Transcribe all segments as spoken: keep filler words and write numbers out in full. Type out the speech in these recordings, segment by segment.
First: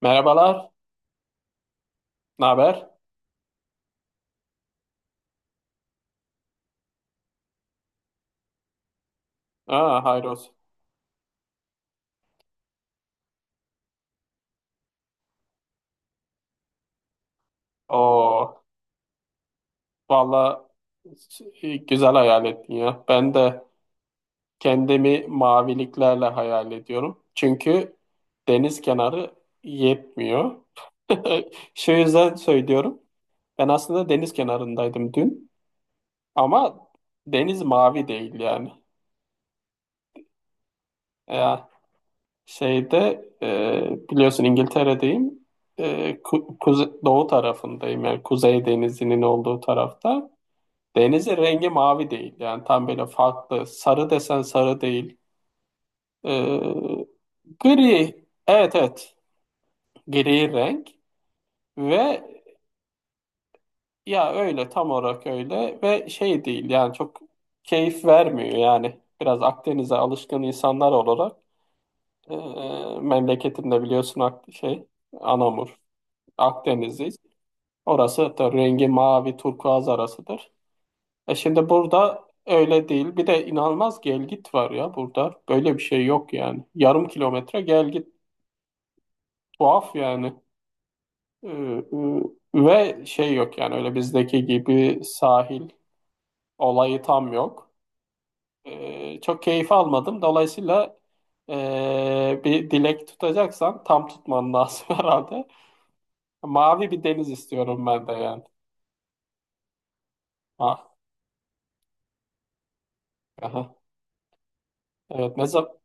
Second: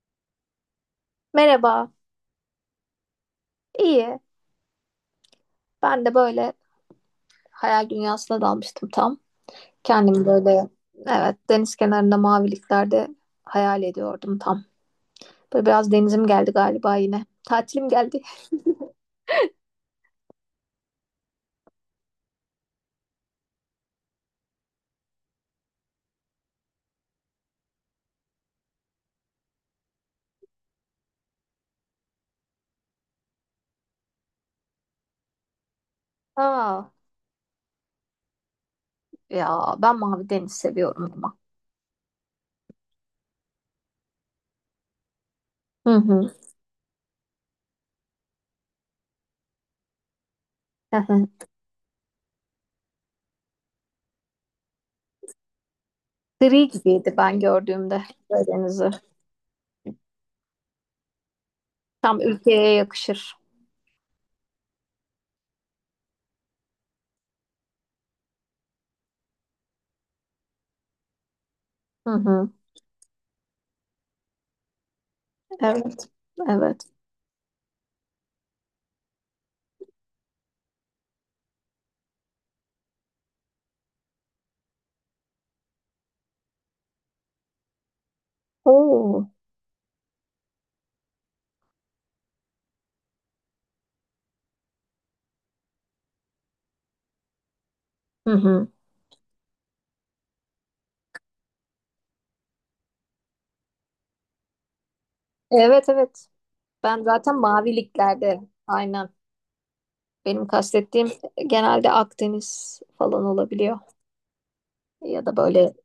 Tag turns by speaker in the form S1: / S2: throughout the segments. S1: Merhabalar,
S2: Merhaba.
S1: ne haber?
S2: İyi. Ben de böyle hayal dünyasına dalmıştım tam.
S1: Aa,
S2: Kendimi
S1: hayrols.
S2: böyle, evet, deniz kenarında maviliklerde hayal ediyordum tam. Böyle biraz denizim geldi galiba yine. Tatilim geldi.
S1: Oo, valla güzel hayal ettin ya. Ben de kendimi maviliklerle hayal ediyorum. Çünkü deniz kenarı yetmiyor. Şu yüzden söylüyorum. Ben aslında deniz kenarındaydım dün. Ama
S2: Aa,
S1: deniz mavi değil yani.
S2: ya ben mavi deniz seviyorum ama.
S1: Ya şeyde e, biliyorsun İngiltere'deyim.
S2: Hı
S1: E,
S2: hı.
S1: ku- kuze- doğu tarafındayım yani Kuzey Denizi'nin olduğu tarafta.
S2: Hı hı.
S1: Denizin rengi mavi değil. Yani tam böyle farklı. Sarı desen sarı değil. Ee,
S2: Gri gibiydi ben gördüğümde
S1: gri.
S2: böyle
S1: Evet
S2: denizi.
S1: evet. Gri renk.
S2: Tam
S1: Ve
S2: ülkeye yakışır.
S1: ya öyle tam olarak öyle. Ve şey değil yani çok keyif vermiyor yani. Biraz Akdeniz'e alışkın insanlar olarak.
S2: Hı
S1: E,
S2: hı.
S1: memleketimde biliyorsun Ak- şey Anamur.
S2: Evet. Evet.
S1: Akdeniz'deyiz. Orası da rengi mavi turkuaz arasıdır. E şimdi burada öyle değil. Bir de inanılmaz gel git var ya burada. Böyle bir şey yok yani. Yarım kilometre gel git.
S2: Oo.
S1: Tuhaf yani. Ee, e, ve şey yok yani öyle bizdeki gibi sahil olayı tam yok.
S2: Hı hı.
S1: Ee, çok keyif almadım. Dolayısıyla e, bir dilek tutacaksan tam tutman lazım herhalde.
S2: Evet evet.
S1: Mavi
S2: Ben
S1: bir deniz
S2: zaten
S1: istiyorum ben de
S2: maviliklerde.
S1: yani.
S2: Aynen. Benim
S1: Ah,
S2: kastettiğim, e, genelde Akdeniz falan
S1: aha.
S2: olabiliyor. Ya
S1: Evet
S2: da
S1: ne
S2: böyle
S1: zaman?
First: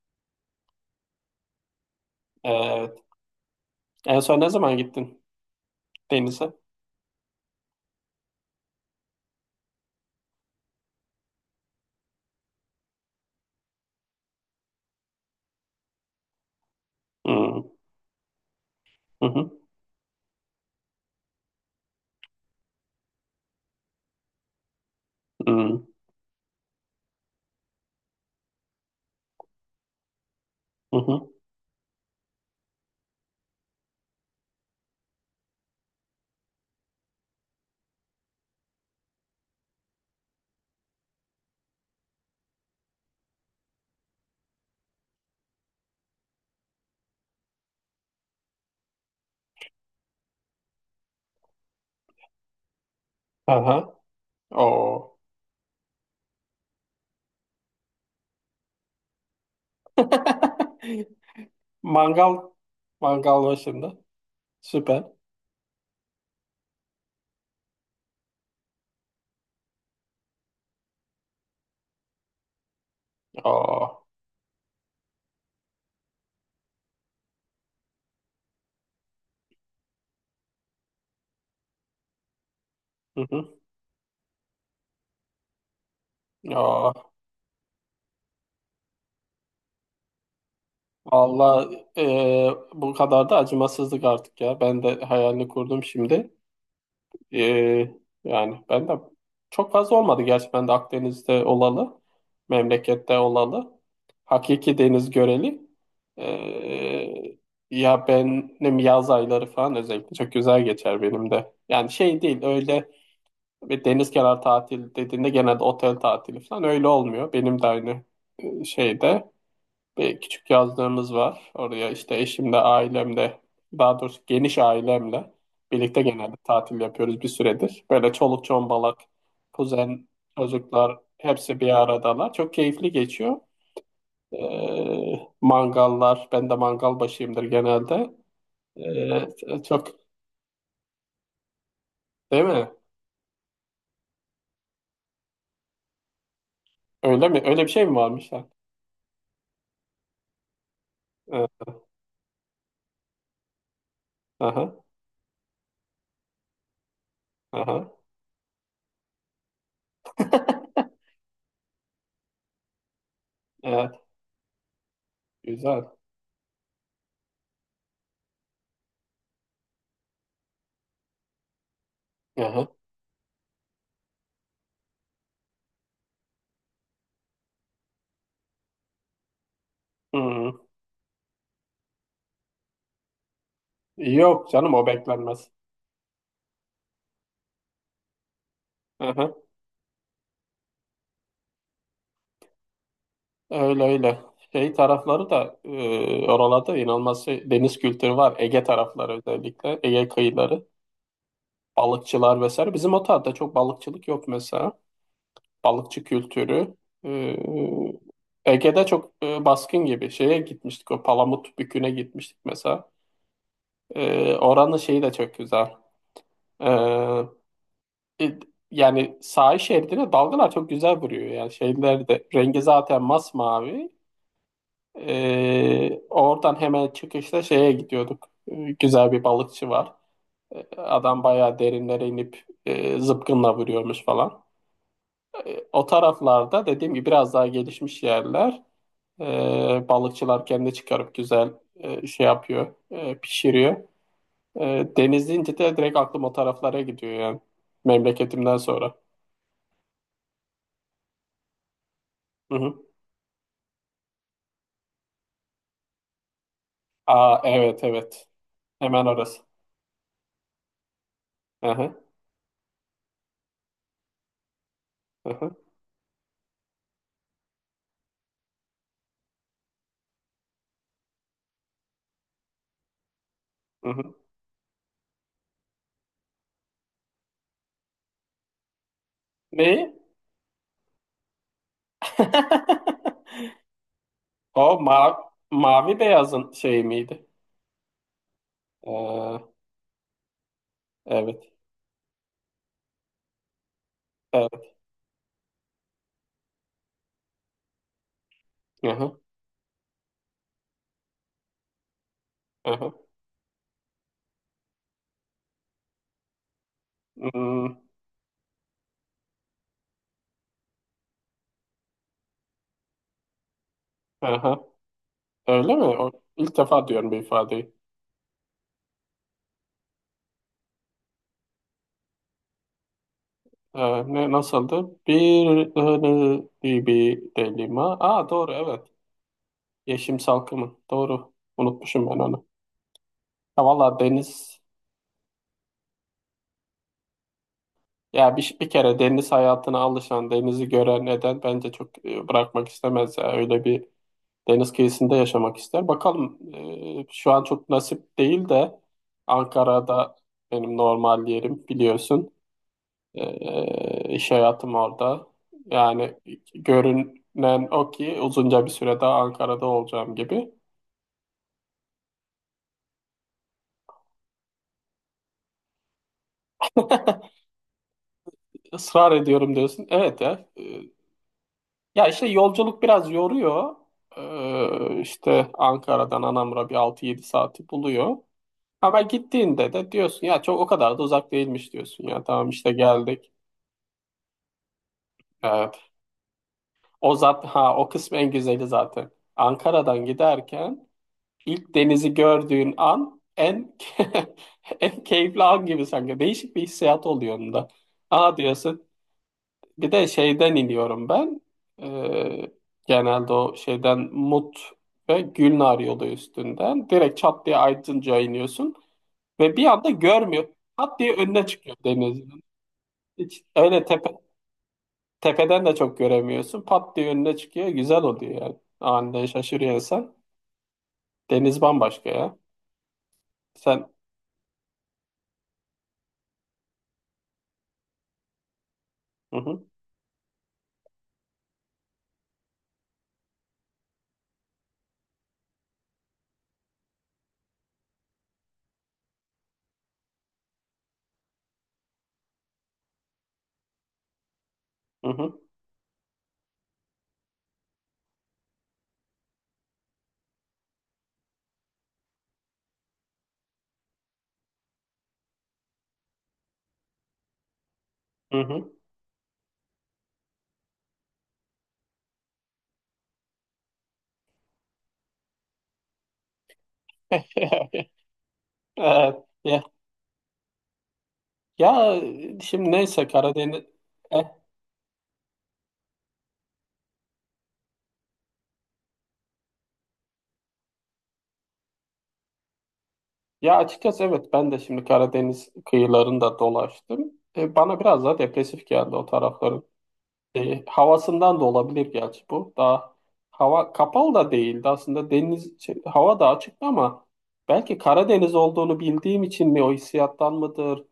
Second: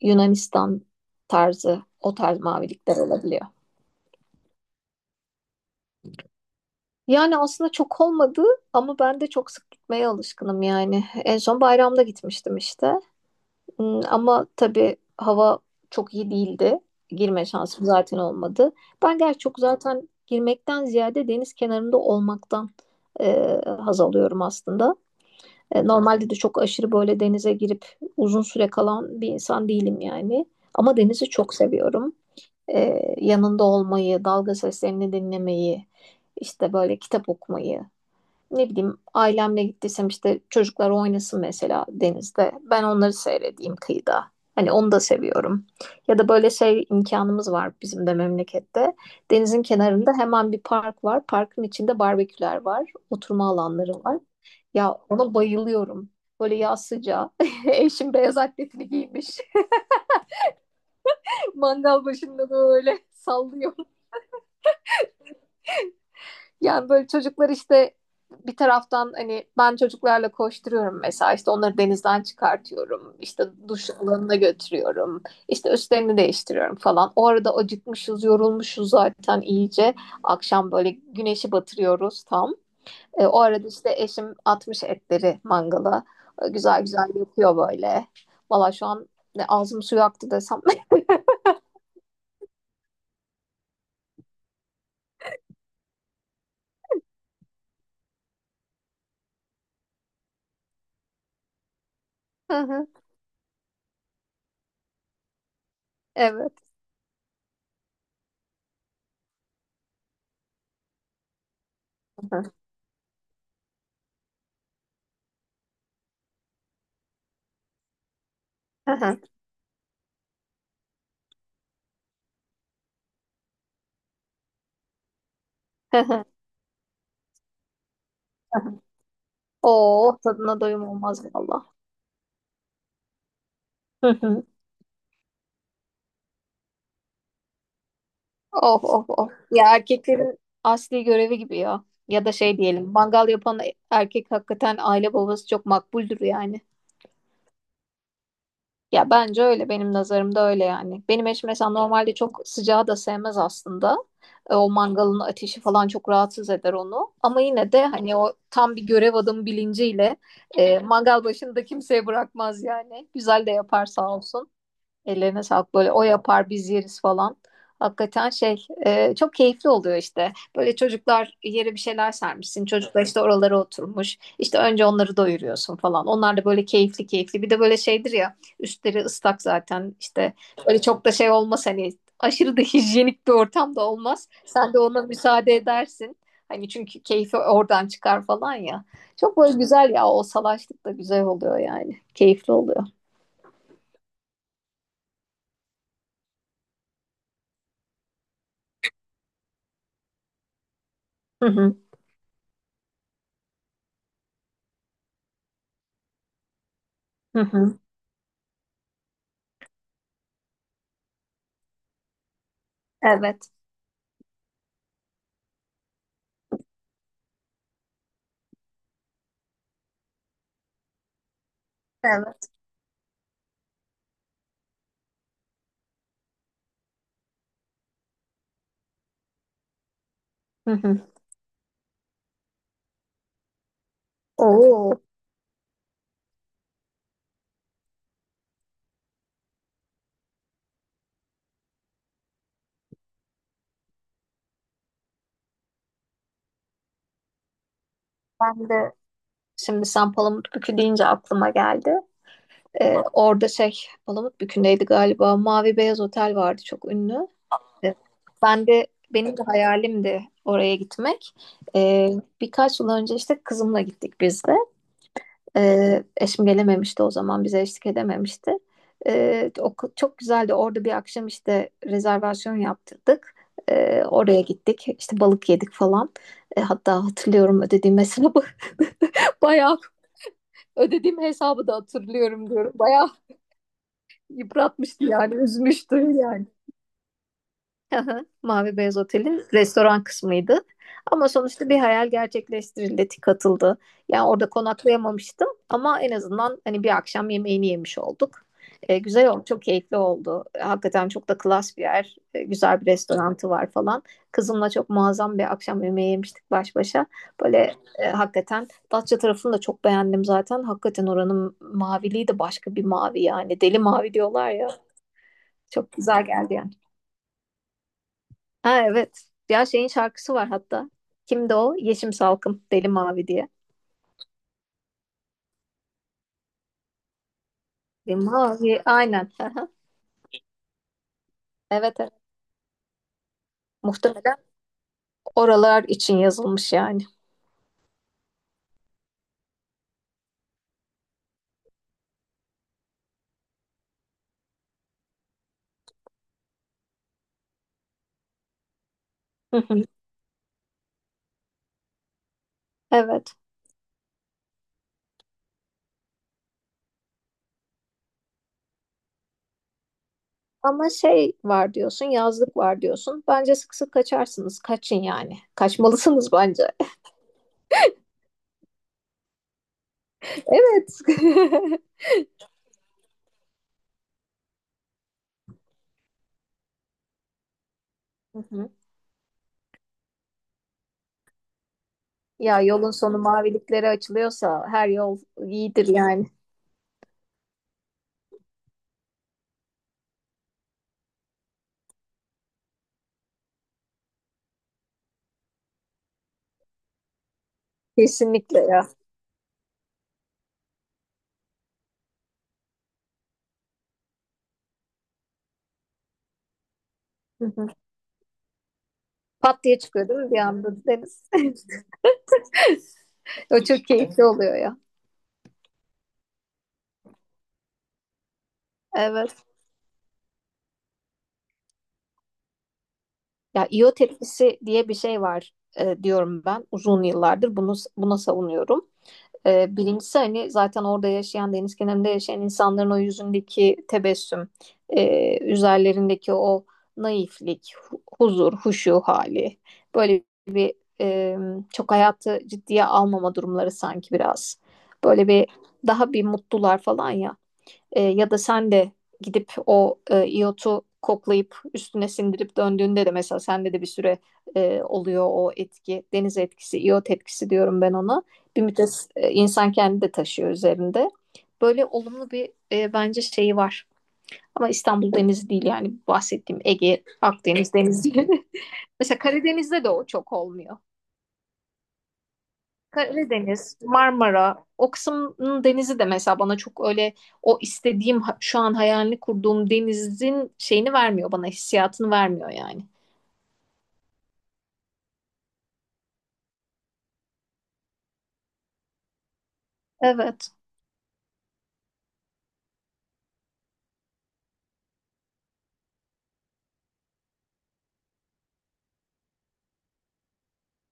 S2: Yunanistan tarzı, o tarz mavilikler
S1: Evet.
S2: olabiliyor.
S1: En son ne zaman gittin denize?
S2: Yani aslında çok olmadı ama ben de çok sık gitmeye alışkınım yani. En son bayramda gitmiştim işte. Hmm, Ama tabii hava çok iyi değildi. Girme
S1: Hmm.
S2: şansım zaten olmadı. Ben
S1: Hı
S2: gerçi
S1: hı.
S2: çok zaten girmekten ziyade deniz kenarında olmaktan e, haz alıyorum aslında.
S1: Hmm.
S2: E, Normalde de çok aşırı böyle denize girip uzun süre kalan bir insan değilim yani.
S1: Hı
S2: Ama
S1: hı.
S2: denizi çok seviyorum. E, yanında olmayı, dalga seslerini dinlemeyi, işte böyle kitap okumayı, ne bileyim, ailemle gittiysem işte çocuklar oynasın mesela denizde. Ben onları seyredeyim kıyıda. Hani onu da seviyorum. Ya da böyle şey, imkanımız var bizim de memlekette. Denizin kenarında hemen bir park var. Parkın içinde barbeküler var. Oturma
S1: Aha.
S2: alanları var. Ya
S1: Oo.
S2: ona bayılıyorum. Böyle yaz sıcağı. Eşim beyaz atletini giymiş. Mangal
S1: Mangal.
S2: başında böyle
S1: Mangal
S2: sallıyor.
S1: başında. Süper.
S2: Yani böyle çocuklar işte bir taraftan, hani ben çocuklarla koşturuyorum mesela, işte onları denizden çıkartıyorum, işte duş
S1: Oo.
S2: alanına götürüyorum, işte üstlerini değiştiriyorum falan. O arada acıkmışız, yorulmuşuz zaten iyice. Akşam böyle güneşi batırıyoruz tam.
S1: Hı
S2: E, o
S1: hı.
S2: arada işte eşim atmış etleri mangala. E, güzel
S1: Oo.
S2: güzel yapıyor böyle. Valla şu an ne ağzım suyu aktı desem.
S1: Valla e, bu kadar da acımasızlık artık ya. Ben de hayalini kurdum şimdi. E, yani ben de çok fazla olmadı gerçi ben de Akdeniz'de olalı.
S2: Hı hı.
S1: Memlekette olalı. Hakiki deniz göreli.
S2: Evet.
S1: E, ya benim yaz ayları falan özellikle çok güzel geçer benim de. Yani şey
S2: Hı
S1: değil
S2: hı.
S1: öyle. Ve deniz kenarı tatil dediğinde genelde otel tatili falan öyle olmuyor. Benim de aynı
S2: Hı hı.
S1: şeyde bir küçük yazlığımız var. Oraya işte eşimle, ailemle, daha doğrusu geniş ailemle birlikte genelde tatil yapıyoruz bir süredir. Böyle çoluk
S2: Hı hı.
S1: çombalak, kuzen,
S2: Oo, tadına doyum
S1: çocuklar
S2: olmaz
S1: hepsi
S2: valla.
S1: bir aradalar. Çok keyifli geçiyor. Ee, mangallar, ben de mangal başıyımdır genelde.
S2: Of of of.
S1: Ee,
S2: Ya
S1: çok
S2: erkeklerin asli görevi gibi ya. Ya da
S1: değil
S2: şey
S1: mi?
S2: diyelim, mangal yapan erkek hakikaten aile babası çok makbuldür yani.
S1: Öyle mi? Öyle bir şey mi varmış? Ha?
S2: Ya bence öyle, benim nazarımda öyle yani. Benim
S1: Ee,
S2: eşim mesela normalde çok sıcağı da sevmez aslında. E, O
S1: aha,
S2: mangalın ateşi falan çok rahatsız eder onu. Ama yine de
S1: aha.
S2: hani o tam bir görev adamı bilinciyle, e, mangal başında da kimseye bırakmaz yani. Güzel de yapar
S1: Evet.
S2: sağ olsun. Ellerine sağlık,
S1: Güzel.
S2: böyle o yapar biz yeriz falan. Hakikaten şey, e, çok keyifli oluyor işte. Böyle çocuklar yere bir şeyler sermişsin.
S1: Aha.
S2: Çocuklar işte oralara oturmuş. İşte önce onları doyuruyorsun falan. Onlar da böyle keyifli keyifli. Bir de böyle şeydir ya, üstleri ıslak zaten işte,
S1: Hı.
S2: böyle çok da şey olmaz hani, aşırı da hijyenik bir ortam da olmaz.
S1: Yok canım
S2: Sen de
S1: o
S2: ona
S1: beklenmez.
S2: müsaade edersin. Hani çünkü keyfi oradan çıkar falan ya.
S1: Aha.
S2: Çok böyle güzel ya, o salaşlık da güzel oluyor yani. Keyifli oluyor.
S1: Öyle öyle. Şey tarafları da e, oralarda inanılmaz şey, deniz kültürü var. Ege tarafları özellikle. Ege kıyıları.
S2: Hı hı.
S1: Balıkçılar vesaire. Bizim o tarafta çok balıkçılık yok mesela. Balıkçı kültürü. E,
S2: Hı hı.
S1: Ege'de çok e, baskın gibi. Şeye gitmiştik o Palamut Bükü'ne gitmiştik mesela.
S2: Evet.
S1: E, oranın şeyi de çok güzel. E, E, Yani sahil şeridine dalgalar çok güzel vuruyor. Yani şeyler de
S2: Evet.
S1: rengi zaten masmavi. E, oradan hemen çıkışta şeye gidiyorduk. E, güzel bir balıkçı var. E,
S2: Hı hı.
S1: adam bayağı derinlere inip e, zıpkınla vuruyormuş falan.
S2: Oo.
S1: E, o taraflarda dediğim gibi biraz daha gelişmiş yerler. E, balıkçılar kendi çıkarıp güzel e, şey yapıyor, e, pişiriyor. E, deniz deyince de direkt aklım o taraflara gidiyor yani memleketimden
S2: Ben de
S1: sonra.
S2: şimdi sen Palamutbükü deyince aklıma geldi.
S1: Hı hı.
S2: Ee, orada şey, Palamutbükü'ndeydi galiba. Mavi Beyaz Otel vardı, çok ünlü.
S1: Aa evet
S2: Ee,
S1: evet.
S2: Ben de
S1: Hemen
S2: benim
S1: orası.
S2: de hayalimdi oraya gitmek.
S1: Hı hı,
S2: Ee, Birkaç yıl önce işte kızımla gittik biz de.
S1: hı hı,
S2: Ee, eşim gelememişti o zaman, bize eşlik edememişti. Ee, o k- çok güzeldi. Orada bir akşam işte rezervasyon yaptırdık.
S1: hı
S2: Ee,
S1: hı.
S2: oraya gittik. İşte balık yedik falan. Ee, hatta hatırlıyorum ödediğim hesabı. Bayağı
S1: Neyi?
S2: ödediğim hesabı da hatırlıyorum diyorum. Bayağı
S1: O
S2: yıpratmıştı
S1: ma
S2: yani, üzmüştü
S1: mavi
S2: yani.
S1: beyazın şeyi miydi?
S2: Aha, Mavi Beyaz Otel'in
S1: Ee,
S2: restoran kısmıydı. Ama
S1: evet.
S2: sonuçta bir hayal gerçekleştirildi, tik atıldı. Yani orada
S1: Evet.
S2: konaklayamamıştım ama en azından hani bir akşam yemeğini yemiş olduk.
S1: Hı
S2: E,
S1: hı,
S2: güzel oldu, çok keyifli oldu. E, Hakikaten çok da klas bir yer, E,
S1: hı
S2: güzel bir
S1: hı.
S2: restoranı var falan. Kızımla çok muazzam bir akşam yemeği yemiştik baş başa. Böyle,
S1: Hmm,
S2: e, hakikaten Datça tarafını da çok beğendim zaten. Hakikaten oranın maviliği de başka bir mavi yani. Deli mavi
S1: hı
S2: diyorlar
S1: hı.
S2: ya.
S1: Öyle mi?
S2: Çok
S1: O,
S2: güzel geldi
S1: ilk
S2: yani.
S1: defa diyorum bir ifadeyi.
S2: Ha evet. Ya şeyin şarkısı var hatta. Kimdi o? Yeşim Salkım. Deli Mavi diye.
S1: Ee, ne nasıldı? Bir ıhını bir bir delima.
S2: Deli
S1: Aa doğru evet.
S2: Mavi aynen. Aha.
S1: Yeşim salkımı. Doğru.
S2: Evet
S1: Unutmuşum
S2: evet.
S1: ben onu. Ha, valla
S2: Muhtemelen
S1: deniz.
S2: oralar için yazılmış yani.
S1: Ya bir, bir kere deniz hayatına alışan, denizi gören neden bence çok e, bırakmak istemez. Ya. Öyle bir deniz kıyısında yaşamak ister. Bakalım e, şu an çok nasip değil de
S2: Hı hı.
S1: Ankara'da benim normal yerim biliyorsun.
S2: Evet.
S1: E, iş hayatım orada. Yani görünen o ki uzunca bir süre daha Ankara'da olacağım gibi.
S2: Ama şey var diyorsun, yazlık var diyorsun. Bence sık sık kaçarsınız. Kaçın yani. Kaçmalısınız bence.
S1: Israr ediyorum diyorsun. Evet ya e,
S2: Evet.
S1: Ya işte yolculuk biraz yoruyor. Ee, işte Ankara'dan Anamur'a bir altı yedi saati buluyor.
S2: Hı hı.
S1: Ama gittiğinde de diyorsun ya çok o kadar da uzak değilmiş diyorsun ya tamam
S2: Ya
S1: işte
S2: yolun sonu
S1: geldik.
S2: maviliklere açılıyorsa her yol iyidir
S1: Evet.
S2: yani.
S1: O zat ha o kısmı en güzeli zaten. Ankara'dan giderken ilk denizi gördüğün an en en keyifli an gibi sanki. Değişik bir hissiyat oluyor onda. Aa
S2: Kesinlikle
S1: diyorsun.
S2: ya.
S1: Bir de şeyden iniyorum ben. Ee, genelde o şeyden Mut ve Gülnar yolu üstünden. Direkt çat diye Aydınca iniyorsun. Ve
S2: Pat
S1: bir
S2: diye
S1: anda
S2: çıkıyor değil mi bir
S1: görmüyor.
S2: anda
S1: Pat diye
S2: deniz?
S1: önüne çıkıyor denizin. Hiç
S2: O
S1: öyle
S2: çok
S1: tepe,
S2: keyifli oluyor ya.
S1: tepeden de çok göremiyorsun. Pat diye önüne çıkıyor. Güzel oluyor yani. Aniden
S2: Evet.
S1: şaşırıyor insan. Deniz bambaşka ya.
S2: Ya
S1: Sen...
S2: iot etkisi diye bir şey var, e, diyorum ben uzun yıllardır bunu buna savunuyorum.
S1: Hı hı,
S2: E, birincisi hani zaten orada yaşayan, deniz kenarında yaşayan insanların o yüzündeki tebessüm, e, üzerlerindeki o naiflik, hu- huzur, huşu hali. Böyle, e, çok hayatı ciddiye almama durumları sanki biraz.
S1: hı
S2: Böyle
S1: hı,
S2: bir daha bir mutlular falan ya. E, ya da sen de gidip o, e, iyotu koklayıp üstüne sindirip döndüğünde de mesela sende de bir süre, e, oluyor o etki. Deniz etkisi, iyot etkisi diyorum ben ona.
S1: hı
S2: Bir
S1: hı.
S2: müddet, e, insan kendi de taşıyor üzerinde. Böyle olumlu bir, e, bence şeyi var. Ama İstanbul Denizi değil yani, bahsettiğim Ege, Akdeniz Denizi. Mesela
S1: Evet. Ya,
S2: Karadeniz'de de o çok olmuyor.
S1: ya şimdi neyse Karadeniz...
S2: Karadeniz, Marmara, o kısmın denizi de mesela bana çok öyle, o istediğim ha- şu an hayalini kurduğum denizin şeyini vermiyor bana, hissiyatını vermiyor yani.
S1: Ya açıkçası evet ben de şimdi Karadeniz kıyılarında dolaştım. E, bana biraz daha depresif geldi o tarafların.
S2: Evet.
S1: E, havasından da olabilir gerçi bu. Daha hava kapalı da değildi aslında deniz şey, hava da açıktı ama belki Karadeniz olduğunu bildiğim için mi o hissiyattan mıdır?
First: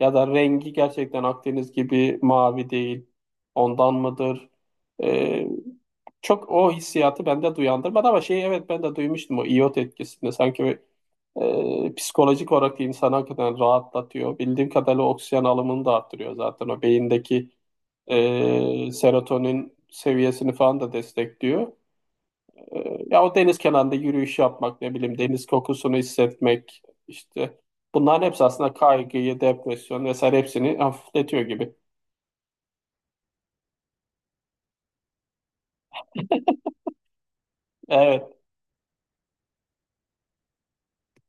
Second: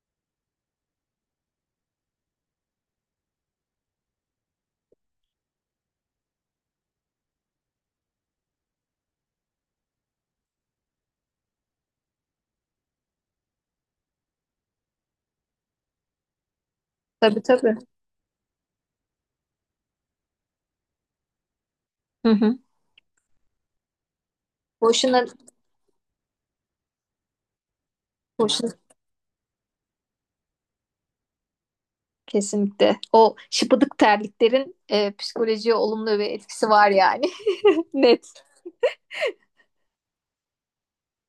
S1: Ya da rengi gerçekten Akdeniz gibi mavi değil. Ondan mıdır? E, çok o hissiyatı bende duyandırmadı ama şey evet ben de duymuştum o iot etkisinde sanki ee, psikolojik olarak insanı hakikaten rahatlatıyor. Bildiğim kadarıyla oksijen alımını da arttırıyor zaten. O
S2: Tabii
S1: beyindeki
S2: tabii.
S1: e, serotonin seviyesini falan da destekliyor.
S2: Hı hı.
S1: E, ya o deniz kenarında yürüyüş yapmak, ne bileyim
S2: Boşuna,
S1: deniz kokusunu hissetmek işte bunların hepsi
S2: boşuna.
S1: aslında kaygıyı, depresyon vesaire hepsini hafifletiyor gibi.
S2: Kesinlikle. O şıpıdık terliklerin, e, psikolojiye olumlu bir etkisi var yani. Net.
S1: Evet.